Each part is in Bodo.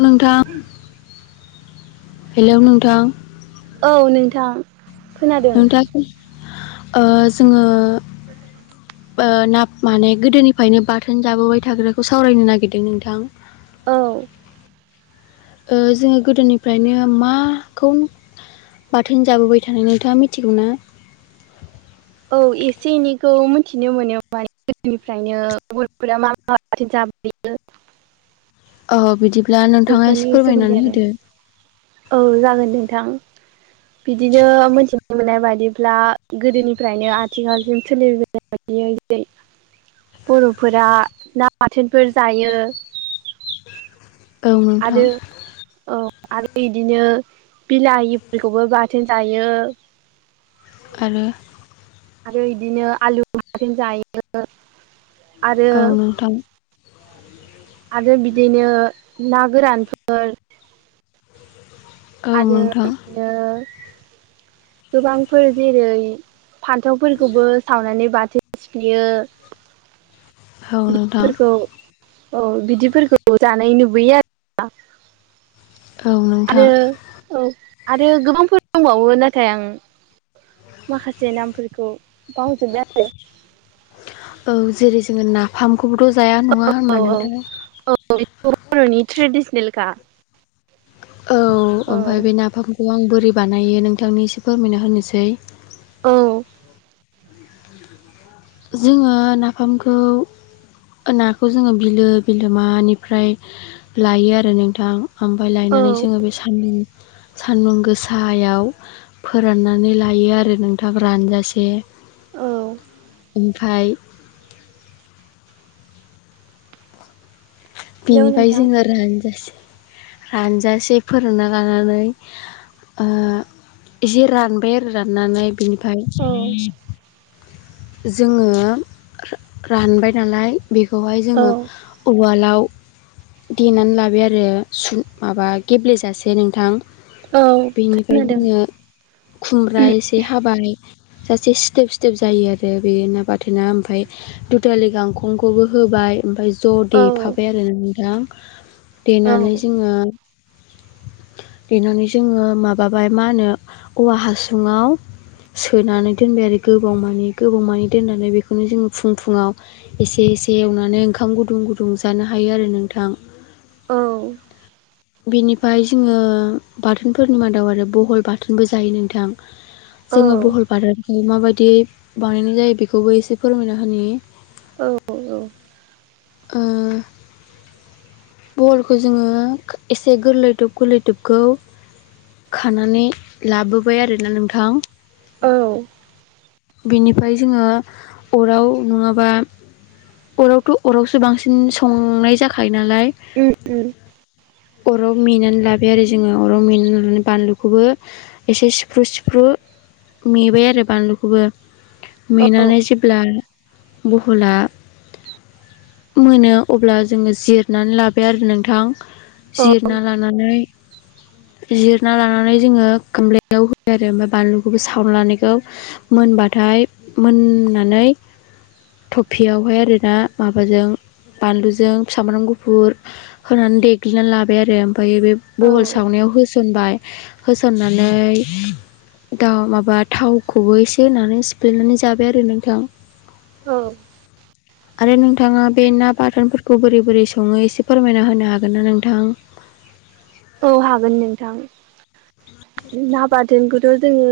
नोंथां हेलौ नोंथां औ नोंथां खोनादों नोंथां ओ जोङो ओ ना माने गोदोनिफ्रायनो बाथोन जाबोबाय थाग्राखौ सावरायनो नागिरदों नोंथां। औ ओ जोङो गोदोनिफ्रायनो माखौ बाथोन जाबोबाय थानाय नोंथाङा मिथिगौना औ एसे एनैखौ मिथिनो मोनो माने गोदोनिफ्रायनो बर'फोरा मा मा बाथोन जा बोयो औ बिदिब्ला नोंथाङा बेफोरनि एसे सोमोन्दै फोरमायनानै आरो होदो। औ जागोन नोंथां [inaudible] बिदिनो मोनथिनो मोननाय बायदिब्ला गोदोनिफ्रायनो आथिखालसिम सोलिबोनाय बायदि दियै बर'फोरा ना बाथोनफोर जायो। औ नोंथां आरो औ आरो इदिनो बिलाहिफोरखौबो बाथोन जायो। आरो आरो बिदिनो आलु बाथोन जायो। आरो औ‌ नोंथां। आरो बिदिनो ना गोरानफोर औ आरो नोंथां। बिदिनो गोबांफोर जेरै फान्थावफोरखौबो सावनानै बाथ थोन सिफ्लेयो औ नोंथां‌। बिदिफोरखौ औ बिदिफोरखौ जानाय नुबोयो आरोना। औ नोंथां आरो औ आरो गोबांफोर दंबावो नाथाय आं माखासे नामफोरखौ बाव जोबबाय आरो। औ जेरै जोङो नाफामखौबोथ' जाया नङा होनबा आरो औ औ नोंथां। औ बे बर'नि ट्रेडिसनेल खा। औ ओमफ्राय बे नाफामखौ आं बोरै बानायो नोंथांनि एसे फोरमायना होनोसै। [inaudible] जोङो नाफामखौ नाखौ जोङो बिलो बिलोमानिफ्राय लायो आरो नोंथां । हामफाय औ लायनानै जोङो बे सानदुं सान्दुं गोसायाव फोराननानै लायो आरो नोंथां रानजासे। औ ओमफाय हेलौ बिनिफ्राय नोंथां जोङो रानजासै रानजासे फोराना लानानै एसे रानबाय आरो राननानै बिनिफाय औ जोङो रानबाय नालाय बेखौहाय औ जोङो उवालाव देनानै लाबाय आरो सु माबा गेब्लेेजासे नोंथां। औ बेनिफ्राय खोनादों जोङो खुमब्रा एसे हाबाय सासे सिथोब सिथोब जायो आरो। आरो बे ना बाथेना ओमफाय दुदावलि गांखंखौबो होबाय ओमफ्राय ज' औ देफाबाय आरो नोंथां। औ देनानै जोङो देनानै जोङो माबाबाय मा होनो औवा हासुङाव सोनानै दोनबाय आरो गोबाव मानि गोबाव मानि दोननानै बेखौनो जोङो फुं फुुंङाव एसे एसे एवनानै ओंखाम गुदुं गुदुं जानो हा यो आरो नोंथां। औ बेनिफाय जोङो बाथोनफोरनि मादाव आरो बहल बाथोनबो जायो नोंथां। औ जोङो औ भुहल बाथोनखौ माबायदि बानायनाय जायो बेखौबो एसे फोरमायना होनि औ औ ओ बहलखौ जोङो एसे गोरलैदब गोरलैदबखौ खानानै लाबोबाय आरोना नोंथां औ बेनिफ्राय जोङो अराव नङाबा अरावथ अरावसो बांसिन संनाय जाखायो नालाय औ अराव मेनानै लाबाय आरो जोङो अराव मेनानै लानानै बानलुखौबो एसे सिफ्रु सिफ्रु मेबाय आरो बानलुखौबो औ मेनानै जेब्ला बहला मोनो अब्ला जोङो जिरनानै लाबाय आरो नोंथां। औ जिरना लानानै जिरना लानानै जोङो गामब्लायाव होयो आरो ओमफाय बानलुखौबो सावना लानायखौ मोनबाथ ओफ्राय मोननानै थफियावहाय आरोना माबाजों बानलुजों सामब्राम गुफुर होनानै देग्लिनानै लाबाय आरो ओमफ्राय बे बहल औ सावनायाव होसनबाय होसननानै द माबा थावखौबो एसे होनानै सिफ्लेनानै जाबाय आरो नोंथां औ आरो नोंथाङा बे ना बाथोनफोरखौ बोरै बोरै सङो एसे फोरमायना होनो हागोन ना नोंथां? ‌ [inaudible] औ हागोन नोंथां ना बाथोनखौथ' जोङो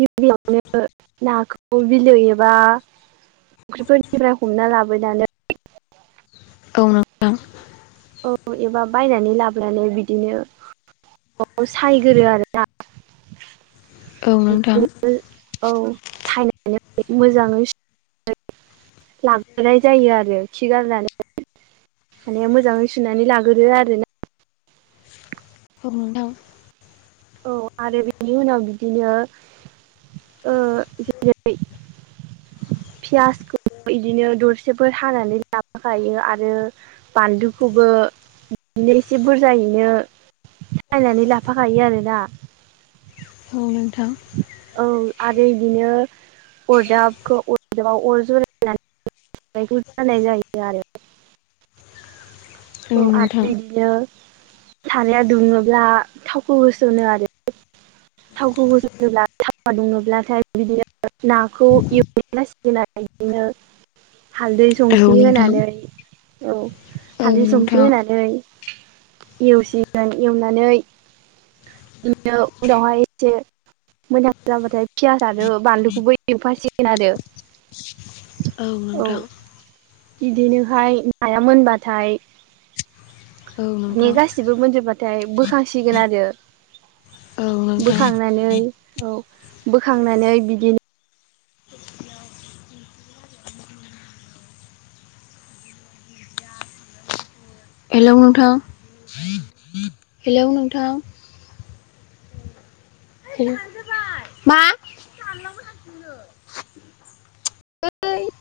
गिबियावनो नाखौ बिलो एबा फुख्रिफोरनिफ्राय हमना लाबोनै औ नोंथां औ एबा बायनानै लाबोनानै बिदिनो नवाव सायगोरो आरो दा औ नोंथां बिदिनो औ सायनानै मोजाङै [unintelligible] लाबोनाय जायो आरो खि गारनानै माने मोजाङै [unintelligible] सुनानै लाग्रो आरोना हनथाव [inaudible] औ आरो बेनि उनाव बिदिनो औ [unintelligible] पियासखौ बिदिनो दरसेफोर हानानै लाबोखायो आरो बानलुखौबो बिदिनो एसे बुरजायैनो सायनानै लाफाखायो आरोना उम औ आरो बिदिनो अरजाबखौ अरजाबाव अर [unintelligible] जनाय ज [unintelligible] आरो औ आरो बिदिनो सारया दुङोब्ला थावखौ होसनो आरो थावखौ होसननोब्ला थावा [unintelligible] दुङोब्लाथाय बिदिनो नाखौ एवैना सिगनायदिनो [unintelligible] हालदै औ संख्रि नोंथां औ नोंथां होनानै औ हालदै औ संख्रि नोंथां होनानै एवसिगोन एवनानै बिनो उनावहाय एसे मोजां जाबाथाय पियास आरो बानलुखौबो एवफासिगोन आरो [unintelligible] औ नोंथां बिदिनोहाय नाया मोनबाथाय औ माने नोंथां गासिबो मोनजोबबाथाय बोखांसिगोन आरो औ नोंथां बोखांनानै औ औ बोखांनानै बिदिनो हेलौ नोंथां हेलौ नोंथां [inaudible] [inaudible]